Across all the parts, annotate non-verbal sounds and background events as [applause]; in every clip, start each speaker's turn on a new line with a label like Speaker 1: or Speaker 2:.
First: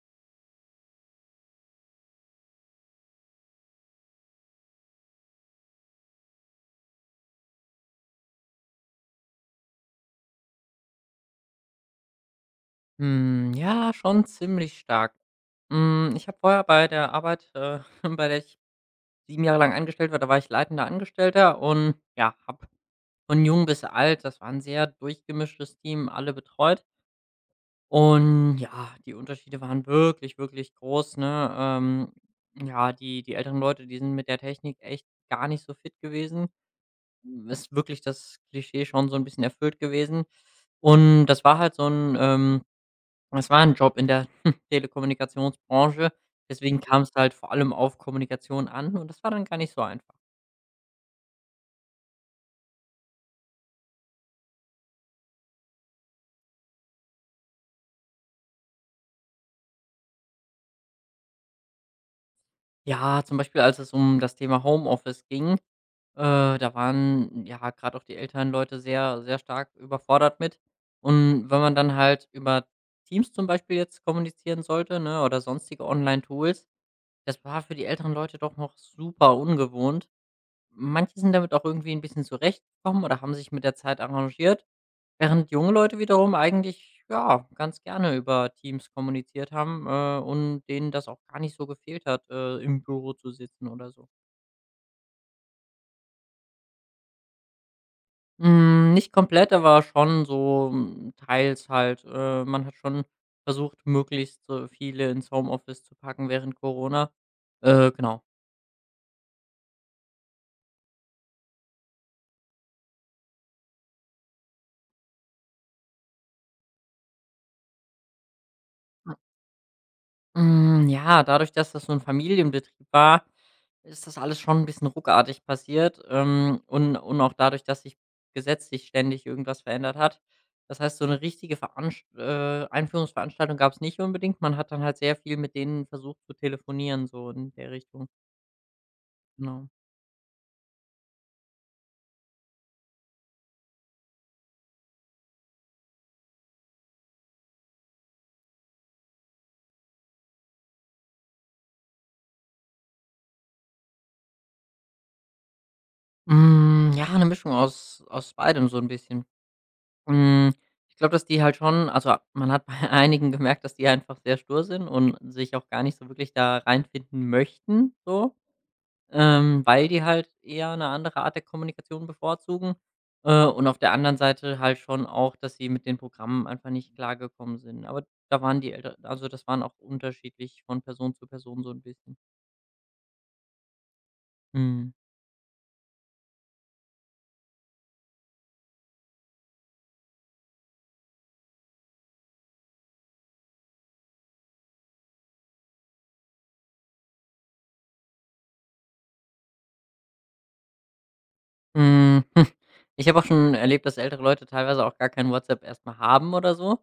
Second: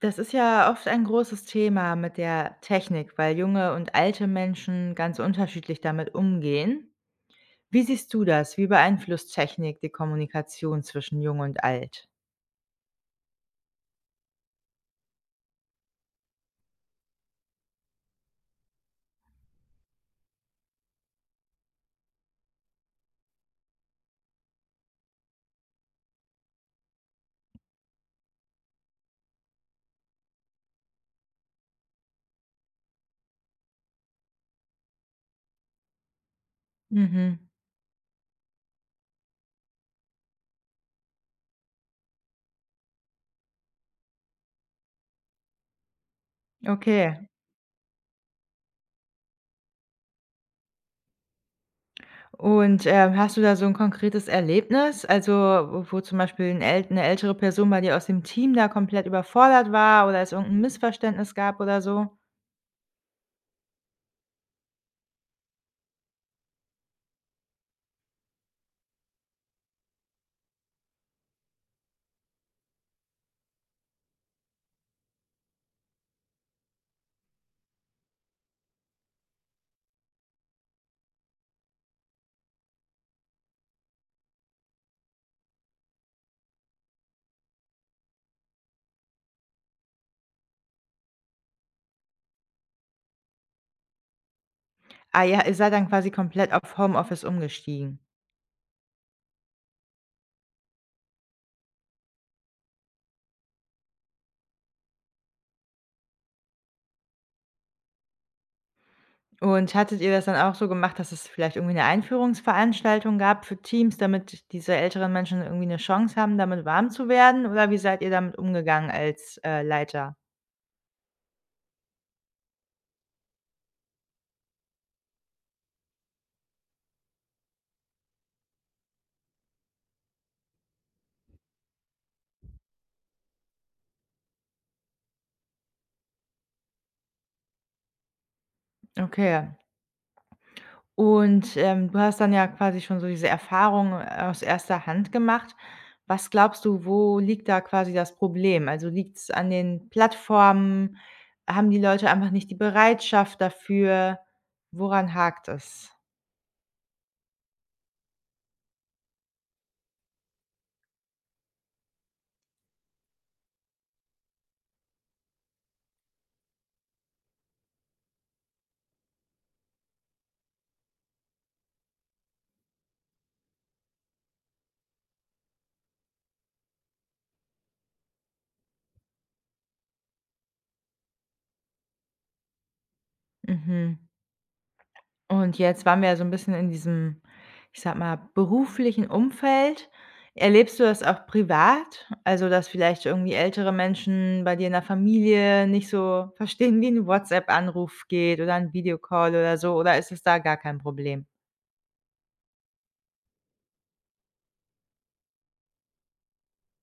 Speaker 1: Das ist ja oft ein großes Thema mit der Technik, weil junge und alte Menschen ganz unterschiedlich damit umgehen. Wie siehst du das? Wie beeinflusst Technik die Kommunikation zwischen jung und alt?
Speaker 2: Ja, schon ziemlich stark. Ich habe vorher bei der Arbeit, [laughs] bei der ich 7 Jahre lang angestellt war. Da war ich leitender Angestellter und, ja, habe von jung bis alt — das war 'n sehr durchgemischtes Team — alle betreut. Und ja, die Unterschiede waren wirklich, wirklich groß, ne? Ja, die älteren Leute, die sind mit der Technik echt gar nicht so fit gewesen.
Speaker 1: Mhm,
Speaker 2: Ist wirklich das Klischee schon so ein bisschen erfüllt gewesen. Und das war halt so ein es war ein Job in der [laughs] Telekommunikationsbranche, deswegen kam es
Speaker 1: okay.
Speaker 2: halt vor allem auf Kommunikation an und das war dann gar nicht so einfach.
Speaker 1: Und, hast du da so ein konkretes Erlebnis, also, wo zum Beispiel 'n äl 'ne ältere Person bei dir aus dem Team da komplett überfordert war oder es irgendein Missverständnis gab oder so?
Speaker 2: Ja, zum Beispiel, als es um das Thema Homeoffice ging, da waren, ja, gerade auch die älteren Leute sehr sehr stark überfordert mit. Und wenn man dann halt über Teams zum Beispiel jetzt kommunizieren sollte, ne, oder sonstige Online-Tools, das war für die älteren Leute doch noch super ungewohnt. Manche sind damit auch irgendwie ein bisschen zurechtgekommen oder haben sich mit der Zeit arrangiert. Während junge Leute wiederum eigentlich, ja, ganz gerne über Teams kommuniziert haben, und denen das auch gar nicht so gefehlt hat, im Büro zu sitzen oder so.
Speaker 1: Ah ja, ihr seid dann quasi komplett auf Homeoffice umgestiegen.
Speaker 2: Nicht komplett, aber schon so, teils halt. Man hat schon versucht, möglichst, viele ins Homeoffice zu packen während Corona. Genau.
Speaker 1: Und hattet ihr das dann auch so gemacht, dass es vielleicht irgendwie 'ne Einführungsveranstaltung gab für Teams, damit diese älteren Menschen irgendwie 'ne Chance haben, damit warm zu werden? Oder wie seid ihr damit umgegangen als, Leiter?
Speaker 2: Ja, dadurch, dass das so ein Familienbetrieb war, ist das alles schon ein bisschen ruckartig passiert, und auch dadurch, dass sich gesetzlich ständig irgendwas verändert hat. Das heißt, so eine richtige Veranst Einführungsveranstaltung gab's nicht unbedingt. Man hat dann halt sehr viel mit denen versucht zu telefonieren, so in der Richtung,
Speaker 1: Okay.
Speaker 2: genau.
Speaker 1: Und, du hast dann ja quasi schon so diese Erfahrung aus erster Hand gemacht. Was glaubst du, wo liegt da quasi das Problem? Also, liegt's an den Plattformen? Haben die Leute einfach nicht die Bereitschaft dafür? Woran hakt es?
Speaker 2: Ja, eine Mischung aus beidem so ein bisschen. Hm, Ich glaube, dass die halt schon — also, man hat bei [laughs] einigen gemerkt, dass die einfach sehr stur sind und sich auch gar nicht so wirklich da reinfinden möchten so, weil die halt eher eine andere Art der Kommunikation bevorzugen, und auf der anderen Seite halt schon auch, dass sie mit den Programmen einfach nicht klargekommen sind. Aber da waren die Elter also, das waren auch unterschiedlich von Person zu Person so ein bisschen.
Speaker 1: Mhm.
Speaker 2: Mhm.
Speaker 1: Und jetzt waren wir ja so ein bisschen in diesem, ich sage mal, beruflichen Umfeld. Erlebst du das auch privat? Also, dass vielleicht irgendwie ältere Menschen bei dir in der Familie nicht so verstehen, wie ein WhatsApp-Anruf geht oder 'n Videocall oder so, oder ist es da gar kein Problem?
Speaker 2: Hm, [laughs] Ich habe auch schon erlebt, dass ältere Leute teilweise auch gar kein WhatsApp erstmal haben oder so.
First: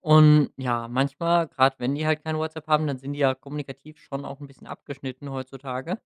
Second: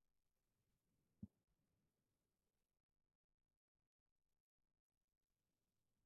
Speaker 2: Und ja, manchmal, gerade wenn die halt kein WhatsApp haben, dann sind die ja kommunikativ schon auch ein bisschen abgeschnitten heutzutage.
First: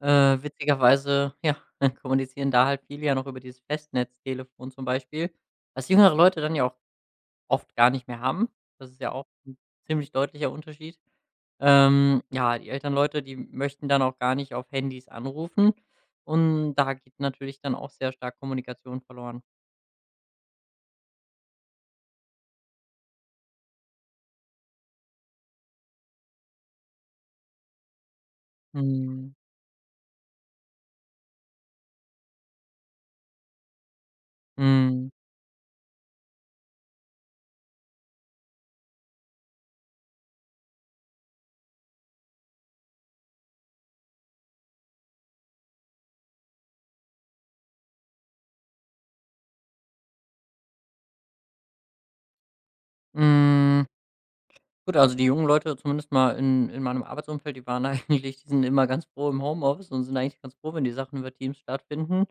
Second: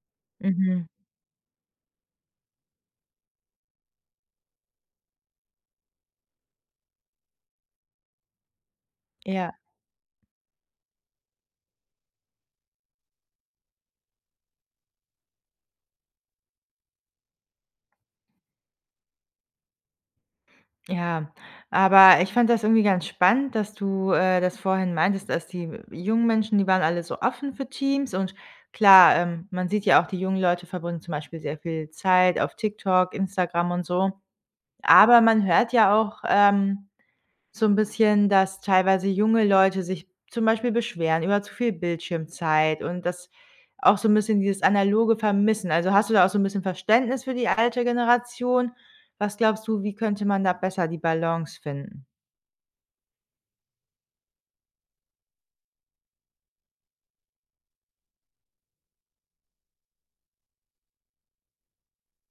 Speaker 1: Mhm,
Speaker 2: Witzigerweise, ja, [laughs] kommunizieren da halt viele ja noch über dieses Festnetztelefon zum Beispiel, was jüngere Leute dann ja auch oft gar nicht mehr haben. Das ist ja auch
Speaker 1: ja.
Speaker 2: 'n ziemlich deutlicher Unterschied. Ja, die älteren Leute, die möchten dann auch gar nicht auf Handys anrufen und da geht natürlich dann auch sehr stark Kommunikation verloren.
Speaker 1: Ja, aber ich fand das irgendwie ganz spannend, dass du, das vorhin meintest, dass die jungen Menschen, die waren alle so offen für Teams und klar,
Speaker 2: Mhm.
Speaker 1: man sieht ja auch, die jungen Leute verbringen zum Beispiel sehr viel Zeit auf TikTok, Instagram und so.
Speaker 2: Mhm.
Speaker 1: Aber man hört ja auch, so ein bisschen, dass teilweise junge Leute sich zum Beispiel beschweren über zu viel Bildschirmzeit und das auch so 'n bisschen dieses Analoge vermissen. Also, hast du da auch so 'n bisschen Verständnis für die alte Generation? Was glaubst du, wie könnte man da besser die Balance finden?
Speaker 2: Hm. Mm, Gut, also die jungen Leute zumindest mal in meinem Arbeitsumfeld, die waren [laughs] eigentlich — die sind immer ganz froh im Homeoffice und sind eigentlich ganz froh, wenn die Sachen über Teams stattfinden.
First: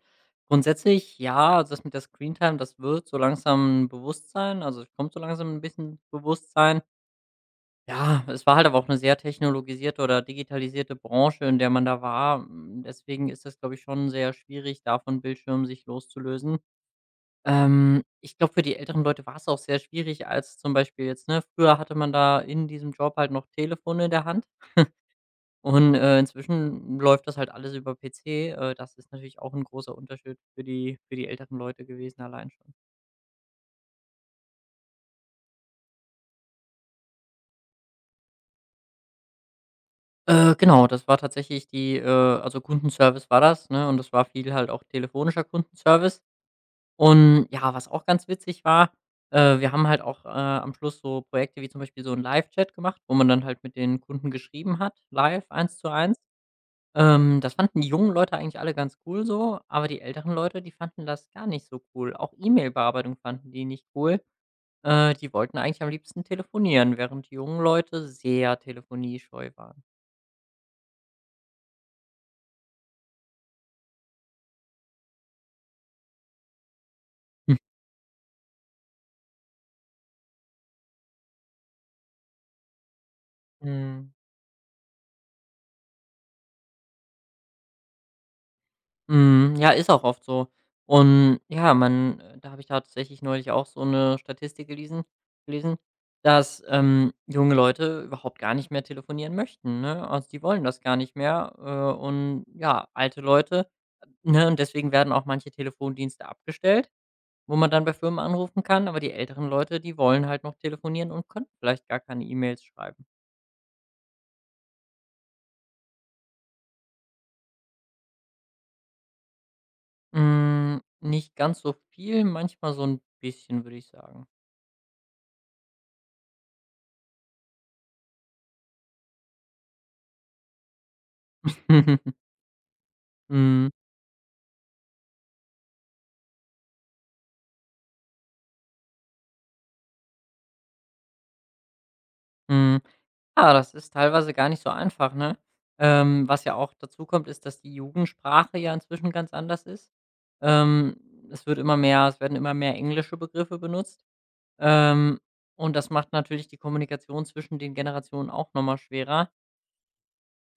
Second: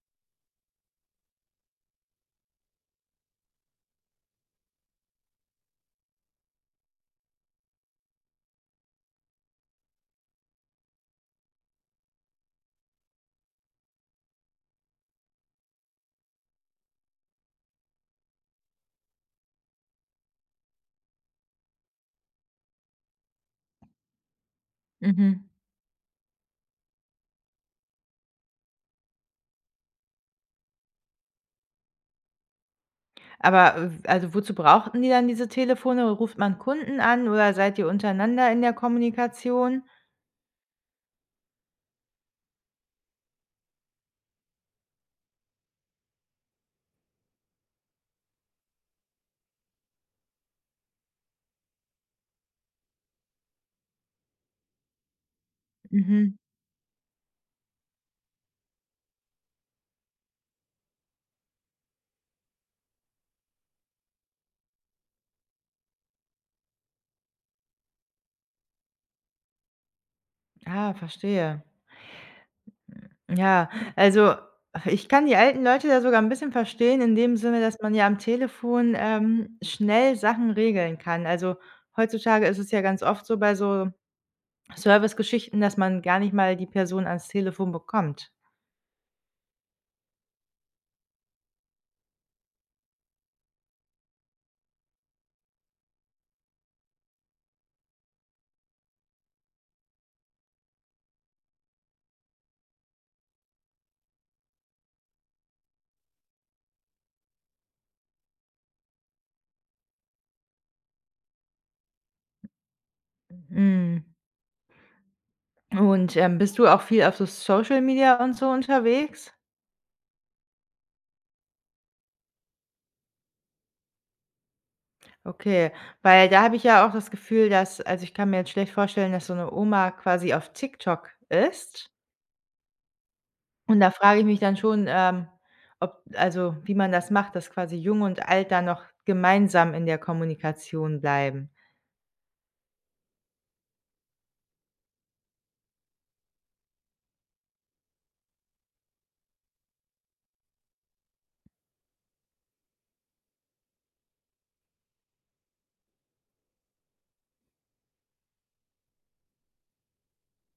Speaker 2: Grundsätzlich, ja, also das mit der Screentime, das wird so langsam ein Bewusstsein — also, es kommt so langsam ein bisschen Bewusstsein. Ja, es war halt aber auch eine sehr technologisierte oder digitalisierte Branche, in der man da war. Deswegen ist das, glaube ich, schon sehr schwierig, da von Bildschirmen sich loszulösen. Ich glaube, für die älteren Leute war es auch sehr schwierig, als zum Beispiel jetzt, ne, früher hatte man da in diesem Job halt noch Telefone in der Hand
Speaker 1: Mhm.
Speaker 2: und, inzwischen läuft das halt alles über PC. Das ist natürlich auch ein großer Unterschied für die älteren Leute gewesen allein schon.
Speaker 1: Aber, w also, wozu brauchten die dann diese Telefone? Ruft man Kunden an oder seid ihr untereinander in der Kommunikation?
Speaker 2: Genau, das war tatsächlich die also Kundenservice war das, ne, und das war viel halt auch telefonischer Kundenservice. Und ja, was auch ganz witzig war, wir haben halt auch, am Schluss so Projekte wie zum Beispiel so 'n Live-Chat gemacht, wo man dann halt mit den Kunden geschrieben hat, live, 1:1.
Speaker 1: Mhm.
Speaker 2: Das fanden die jungen Leute eigentlich alle ganz cool so, aber die älteren Leute, die fanden das gar nicht so cool. Auch E-Mail-Bearbeitung fanden die nicht cool. Die wollten eigentlich am liebsten telefonieren, während die jungen Leute sehr telefoniescheu waren.
Speaker 1: Ah, verstehe. Ja, also ich kann die alten Leute da sogar ein bisschen verstehen in dem Sinne, dass
Speaker 2: [laughs]
Speaker 1: man ja am Telefon, schnell Sachen regeln kann. Also, heutzutage ist es ja ganz oft so bei so
Speaker 2: Mhm.
Speaker 1: Servicegeschichten, dass man gar nicht mal die Person ans Telefon bekommt.
Speaker 2: Mhm, ja, ist auch oft so. Und ja, man da habe ich tatsächlich neulich auch so eine Statistik gelesen, dass, junge Leute überhaupt gar nicht mehr telefonieren möchten, ne? Also, die wollen das gar nicht mehr, und ja, alte Leute, ne? Und deswegen werden auch manche Telefondienste abgestellt, wo man dann bei Firmen anrufen kann, aber die älteren Leute, die wollen halt noch telefonieren und können vielleicht gar keine E-Mails schreiben.
Speaker 1: Mhm. Und, bist du auch viel auf so Social Media und so unterwegs?
Speaker 2: Nicht ganz so viel, manchmal so ein bisschen, würde ich sagen.
Speaker 1: Okay, weil da habe ich ja auch das Gefühl, dass also, ich kann mir jetzt schlecht vorstellen, dass so eine Oma quasi auf TikTok ist.
Speaker 2: [laughs] Mhm.
Speaker 1: Und da frage ich mich dann schon, ob also, wie man das macht, dass quasi Jung und Alt da noch gemeinsam in der Kommunikation bleiben.
Speaker 2: Mhm. Ja, das ist teilweise gar nicht so einfach, ne? Was ja auch dazu kommt, ist, dass die Jugendsprache ja inzwischen ganz anders ist. Ähm, es werden immer mehr englische Begriffe benutzt. Ähm, und das macht natürlich die Kommunikation zwischen den Generationen auch noch mal schwerer.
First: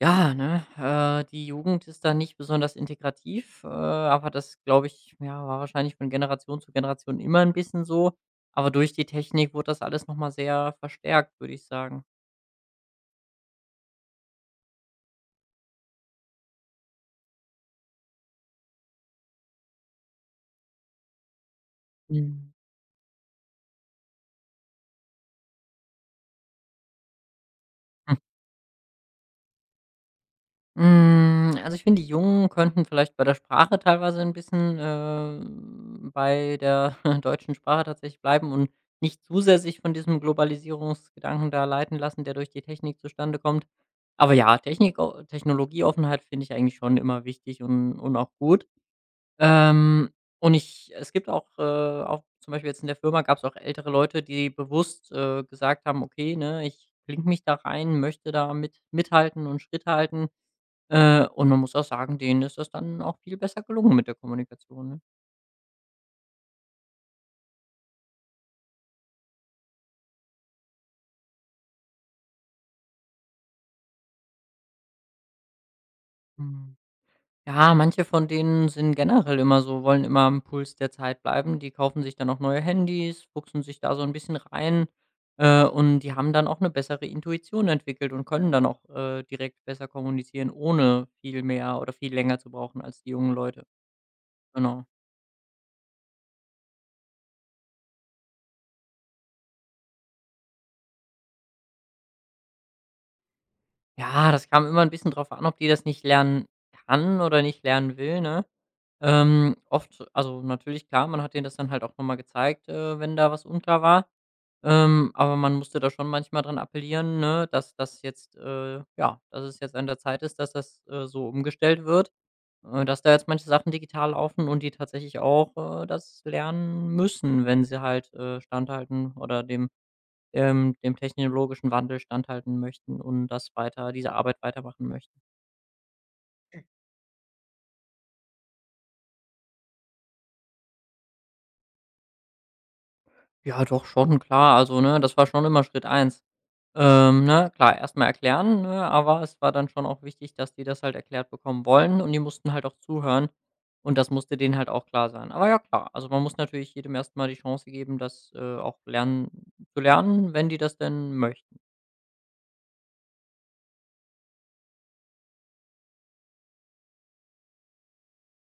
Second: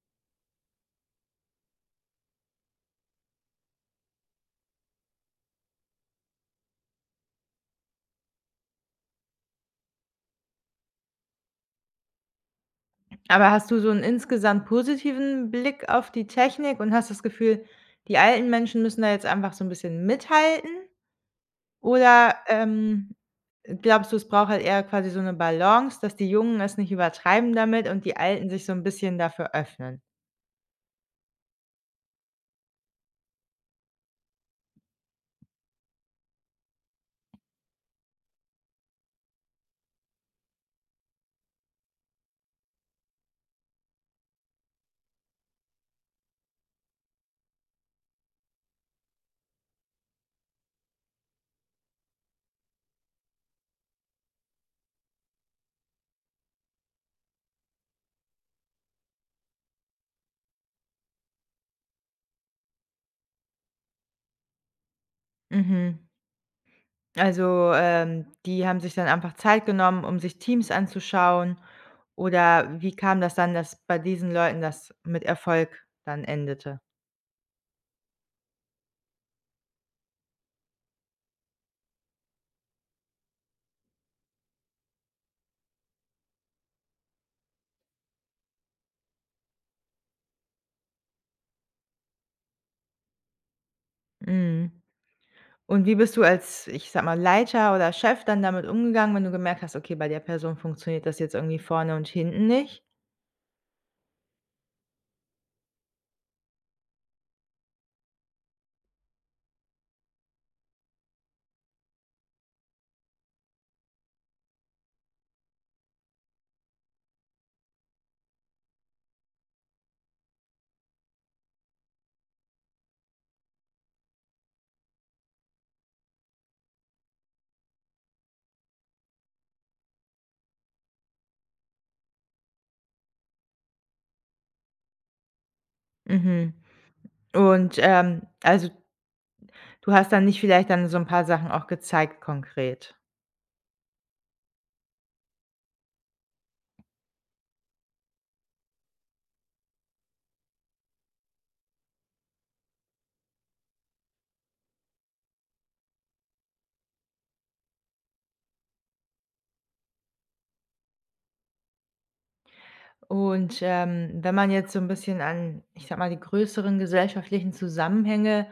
Speaker 2: Ja, ne, die Jugend ist da nicht besonders integrativ, aber das, glaube ich, ja, war wahrscheinlich von Generation zu Generation immer ein bisschen so. Aber durch die Technik wurde das alles noch mal sehr verstärkt, würde ich sagen.
Speaker 1: Aber hast du so einen insgesamt positiven Blick auf die Technik und hast das Gefühl, die alten Menschen müssen da jetzt einfach so ein bisschen mithalten? Oder,
Speaker 2: Mhm.
Speaker 1: glaubst du, es braucht halt eher quasi so eine Balance, dass die Jungen es nicht übertreiben damit und die Alten sich so ein bisschen dafür öffnen?
Speaker 2: Also, ich finde, die Jungen könnten vielleicht bei der Sprache teilweise ein bisschen, bei der [laughs] deutschen Sprache tatsächlich bleiben und nicht zu sehr sich von diesem Globalisierungsgedanken da leiten lassen, der durch die Technik zustande kommt. Aber ja, Technik Technologieoffenheit finde ich eigentlich schon immer wichtig und auch gut. Ähm, und ich es gibt auch zum Beispiel jetzt in der Firma gab es auch ältere Leute, die bewusst, gesagt haben: „Okay, ne, ich klinke mich da rein, möchte da mithalten und Schritt halten.“ Und man muss auch sagen, denen ist das dann auch viel besser gelungen mit der Kommunikation, ne?
Speaker 1: Mhm. Also, die haben sich dann einfach Zeit genommen, um sich Teams anzuschauen. Oder wie kam das dann, dass bei diesen Leuten das mit Erfolg dann
Speaker 2: Mhm.
Speaker 1: endete?
Speaker 2: Ja, manche von denen sind generell immer so — wollen immer am Puls der Zeit bleiben. Die kaufen sich dann auch neue Handys, fuchsen sich da so ein bisschen rein, und die haben dann auch eine bessere Intuition entwickelt und können dann auch, direkt besser kommunizieren, ohne viel mehr oder viel länger zu brauchen als die jungen Leute.
Speaker 1: Mhm.
Speaker 2: Genau.
Speaker 1: Und wie bist du als, ich sage mal, Leiter oder Chef dann damit umgegangen, wenn du gemerkt hast: „Okay, bei der Person funktioniert das jetzt irgendwie vorne und hinten nicht?“
Speaker 2: Ja, das kam immer ein bisschen drauf an, ob die das nicht lernen kann oder nicht lernen will, ne? Oft — also, natürlich, klar, man hat denen das dann halt auch noch mal gezeigt, wenn da was unklar war. Aber man musste da schon manchmal dran appellieren, ne, dass das jetzt ja, dass es jetzt an der Zeit ist, dass das, so umgestellt wird, dass da jetzt manche Sachen digital laufen und die tatsächlich auch, das lernen müssen, wenn sie halt, standhalten oder dem technologischen Wandel standhalten möchten und das weiter diese Arbeit weitermachen möchten.
Speaker 1: Mhm. Und, also, du hast dann nicht vielleicht dann so ein paar Sachen auch gezeigt konkret?
Speaker 2: Ja, doch schon, klar. Also, ne, das war schon immer Schritt eins. Ne, klar, erstmal erklären, ne, aber es war dann schon auch wichtig, dass die das halt erklärt bekommen wollen und die mussten halt auch zuhören und das musste denen halt auch klar sein. Aber ja, klar, also man muss natürlich jedem erstmal die Chance geben, das, auch lernen zu lernen, wenn die das denn möchten.
Speaker 1: Und, wenn man jetzt so ein bisschen an, ich sag mal, die größeren gesellschaftlichen Zusammenhänge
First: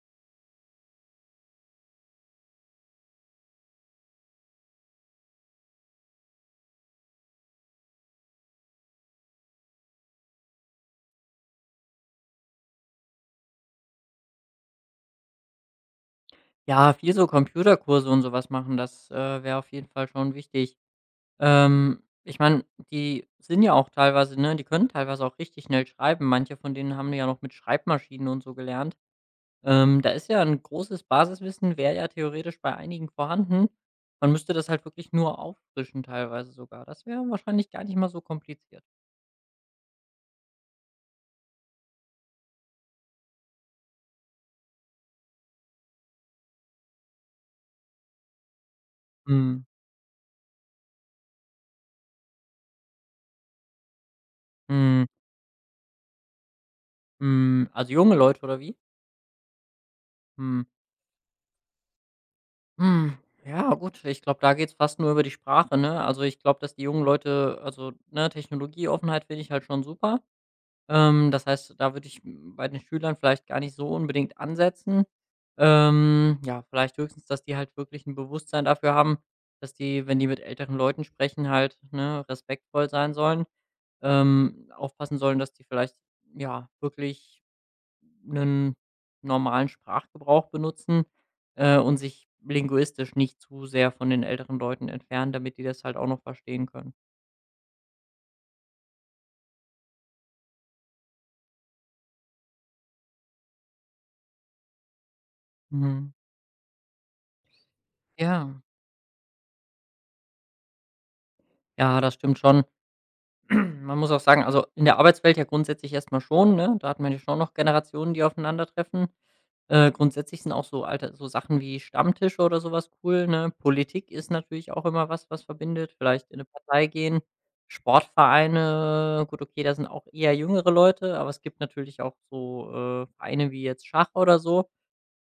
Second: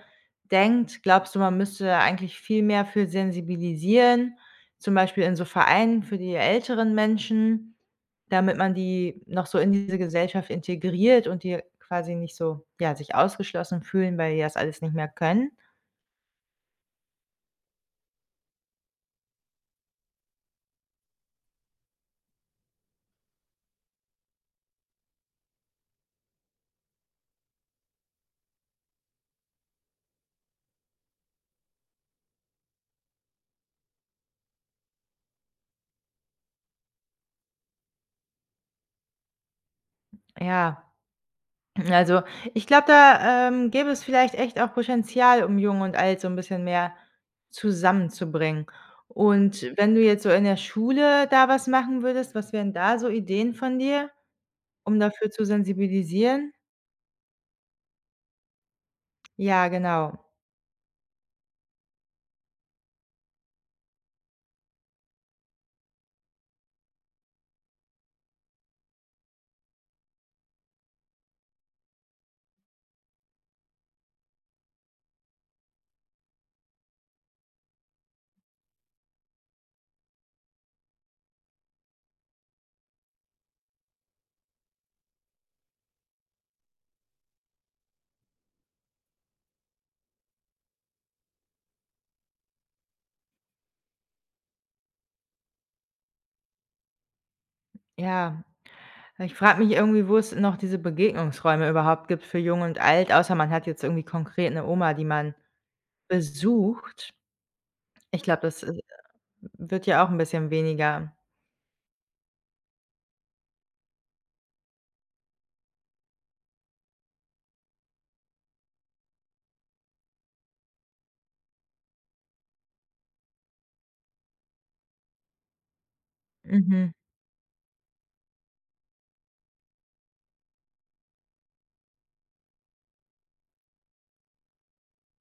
Speaker 1: denkt, glaubst du, man müsste eigentlich viel mehr für sensibilisieren, zum Beispiel in so Vereinen für die älteren Menschen, damit man die noch so in diese Gesellschaft integriert und die quasi nicht so, ja, sich ausgeschlossen fühlen, weil die das alles nicht mehr können?
Speaker 2: Ja, viel so Computerkurse und sowas machen, das, wäre auf jeden Fall schon wichtig. Ich meine, die sind ja auch teilweise, ne, die können teilweise auch richtig schnell schreiben. Manche von denen haben ja noch mit Schreibmaschinen und so gelernt. Da ist ja ein großes Basiswissen, wäre ja theoretisch bei einigen vorhanden. Man müsste das halt wirklich nur auffrischen teilweise sogar. Das wäre wahrscheinlich gar nicht mal so kompliziert.
Speaker 1: Ja. Also, ich glaube, da, gäbe es vielleicht echt auch Potenzial, um Jung und Alt so 'n bisschen mehr zusammenzubringen.
Speaker 2: Mhm.
Speaker 1: Und wenn du jetzt so in der Schule da was machen würdest, was wären da so Ideen von dir, um
Speaker 2: Mhm.
Speaker 1: dafür zu sensibilisieren?
Speaker 2: Also junge Leute oder wie?
Speaker 1: Ja, genau.
Speaker 2: Hm. Hm, ja gut, ich glaube, da geht's fast nur über die Sprache, ne? Also, ich glaube, dass die jungen Leute — also, ne, Technologieoffenheit finde ich halt schon super. Das heißt, da würde ich m bei den Schülern vielleicht gar nicht so unbedingt ansetzen. Ja, vielleicht höchstens, dass die halt wirklich ein Bewusstsein dafür haben, dass die, wenn die mit älteren Leuten sprechen, halt, ne, respektvoll sein sollen, aufpassen sollen, dass die vielleicht, ja, wirklich einen normalen Sprachgebrauch benutzen, und sich linguistisch nicht zu sehr von den älteren Leuten entfernen, damit die das halt auch noch verstehen können.
Speaker 1: Ja, ich frage mich irgendwie, wo es noch diese Begegnungsräume überhaupt gibt für Jung und Alt, außer man hat jetzt irgendwie konkret 'ne Oma, die man
Speaker 2: Mhm.
Speaker 1: besucht. Ich glaube, das,
Speaker 2: Ja,
Speaker 1: wird ja auch 'n bisschen weniger.
Speaker 2: ja, das stimmt schon. [clears throat] Man muss auch sagen, also, in der Arbeitswelt ja grundsätzlich erst mal schon, ne? Da hat man ja schon noch Generationen, die aufeinandertreffen. Grundsätzlich sind auch so Sachen wie Stammtische oder sowas cool, ne? Politik ist natürlich auch immer was, was verbindet. Vielleicht in eine Partei
Speaker 1: Mhm.
Speaker 2: gehen, Sportvereine, gut, okay, da sind auch eher jüngere Leute, aber es gibt natürlich auch so, Vereine wie jetzt Schach oder so.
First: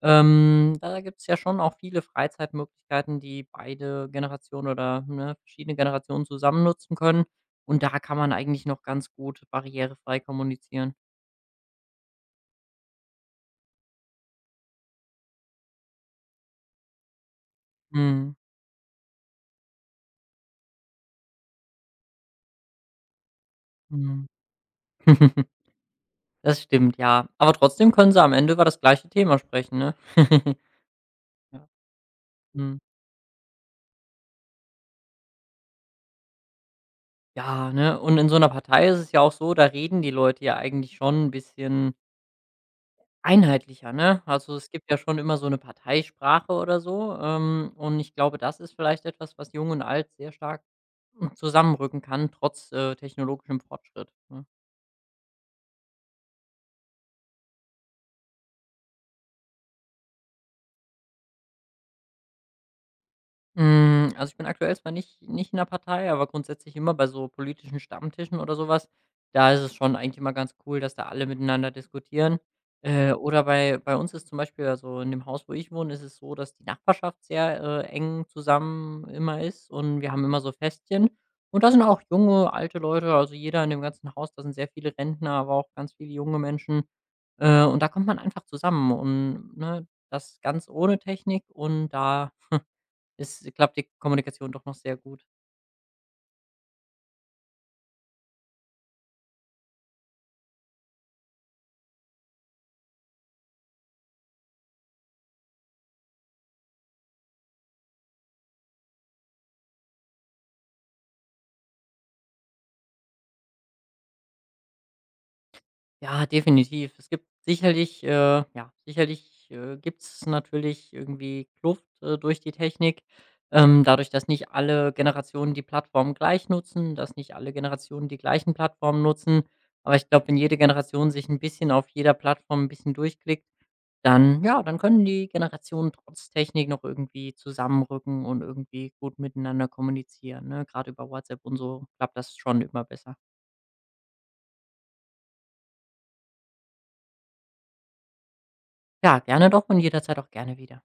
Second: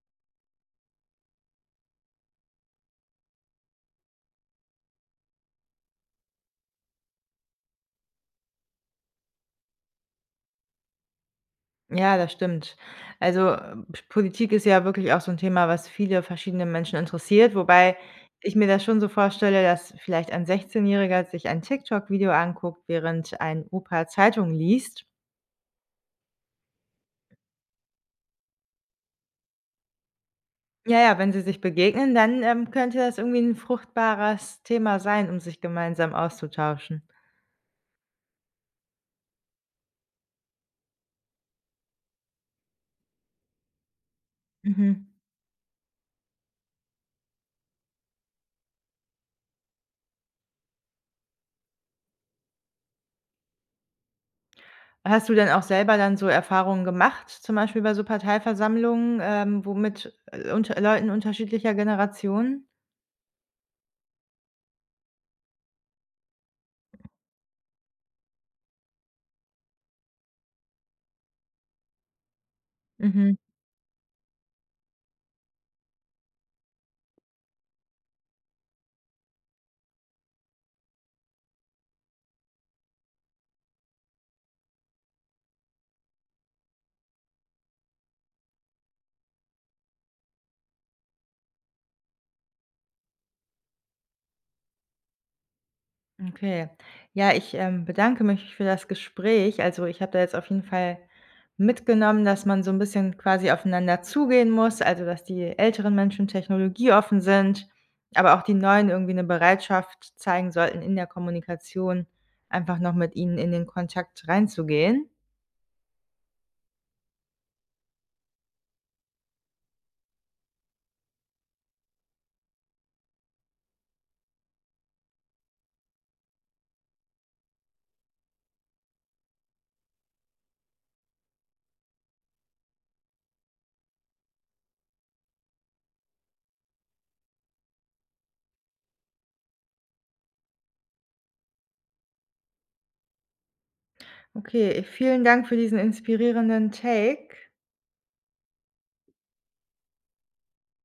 Speaker 2: Da gibt's ja schon auch viele Freizeitmöglichkeiten, die beide Generationen oder, ne, verschiedene Generationen zusammen nutzen können. Und da kann man eigentlich noch ganz gut barrierefrei kommunizieren.
Speaker 1: Ja, das stimmt. Also, Politik ist ja wirklich auch so 'n Thema, was viele verschiedene Menschen interessiert, wobei
Speaker 2: Mhm,
Speaker 1: ich mir das schon so vorstelle, dass vielleicht ein Sechzehnjähriger sich ein TikTok-Video anguckt, während ein Opa
Speaker 2: mhm.
Speaker 1: Zeitung liest.
Speaker 2: [laughs] Das stimmt, ja. Aber trotzdem können sie am Ende über das gleiche Thema sprechen, ne? [laughs]
Speaker 1: Ja, ja, wenn sie sich
Speaker 2: Ja,
Speaker 1: begegnen, dann,
Speaker 2: mhm.
Speaker 1: könnte das irgendwie 'n fruchtbares Thema sein, um sich gemeinsam auszutauschen.
Speaker 2: Ja, ne? Und in so einer Partei ist es ja auch so, da reden die Leute ja eigentlich schon ein bisschen einheitlicher, ne? Also, es gibt ja
Speaker 1: Mhm.
Speaker 2: schon immer so eine Parteisprache oder so, und ich glaube, das ist vielleicht etwas, was Jung und Alt sehr stark, zusammenrücken kann, trotz, technologischem Fortschritt, ne?
Speaker 1: Hast du denn auch selber dann so Erfahrungen gemacht, zum Beispiel bei so Parteiversammlungen, wo mit, unter Leuten unterschiedlicher Generationen?
Speaker 2: Also, ich bin aktuell zwar nicht in der Partei, aber grundsätzlich immer bei so politischen Stammtischen oder sowas. Da ist es schon eigentlich immer ganz cool, dass da alle miteinander diskutieren.
Speaker 1: Mhm.
Speaker 2: Oder bei uns ist zum Beispiel, also, in dem Haus, wo ich wohne, ist es so, dass die Nachbarschaft sehr, eng zusammen immer ist und wir haben immer so Festchen. Und da sind auch junge, alte Leute, also, jeder in dem ganzen Haus — da sind sehr viele Rentner, aber auch ganz viele junge Menschen. Und da kommt man einfach zusammen und, ne, das ganz ohne Technik und da [laughs] es klappt die Kommunikation doch noch sehr gut.
Speaker 1: Okay. Ja, ich, bedanke mich für das Gespräch. Also, ich habe da jetzt auf jeden Fall mitgenommen, dass man so ein bisschen quasi aufeinander zugehen muss, also, dass die älteren Menschen technologieoffen sind, aber auch die Neuen irgendwie eine Bereitschaft zeigen sollten, in der Kommunikation einfach noch mit ihnen in den Kontakt reinzugehen.
Speaker 2: Ja, definitiv. Es gibt sicherlich, ja, sicherlich, gibt es natürlich irgendwie Kluft, durch die Technik. Dadurch, dass nicht alle Generationen die Plattform gleich nutzen, dass nicht alle Generationen die gleichen Plattformen nutzen. Aber ich glaube, wenn jede Generation sich ein bisschen auf jeder Plattform ein bisschen durchklickt, dann ja, dann können die Generationen trotz Technik noch irgendwie zusammenrücken und irgendwie gut miteinander kommunizieren, ne? Grade über WhatsApp und so klappt das schon immer besser.
Speaker 1: Okay, vielen Dank für diesen inspirierenden Take.
Speaker 2: Ja, gerne doch und jederzeit auch gerne wieder.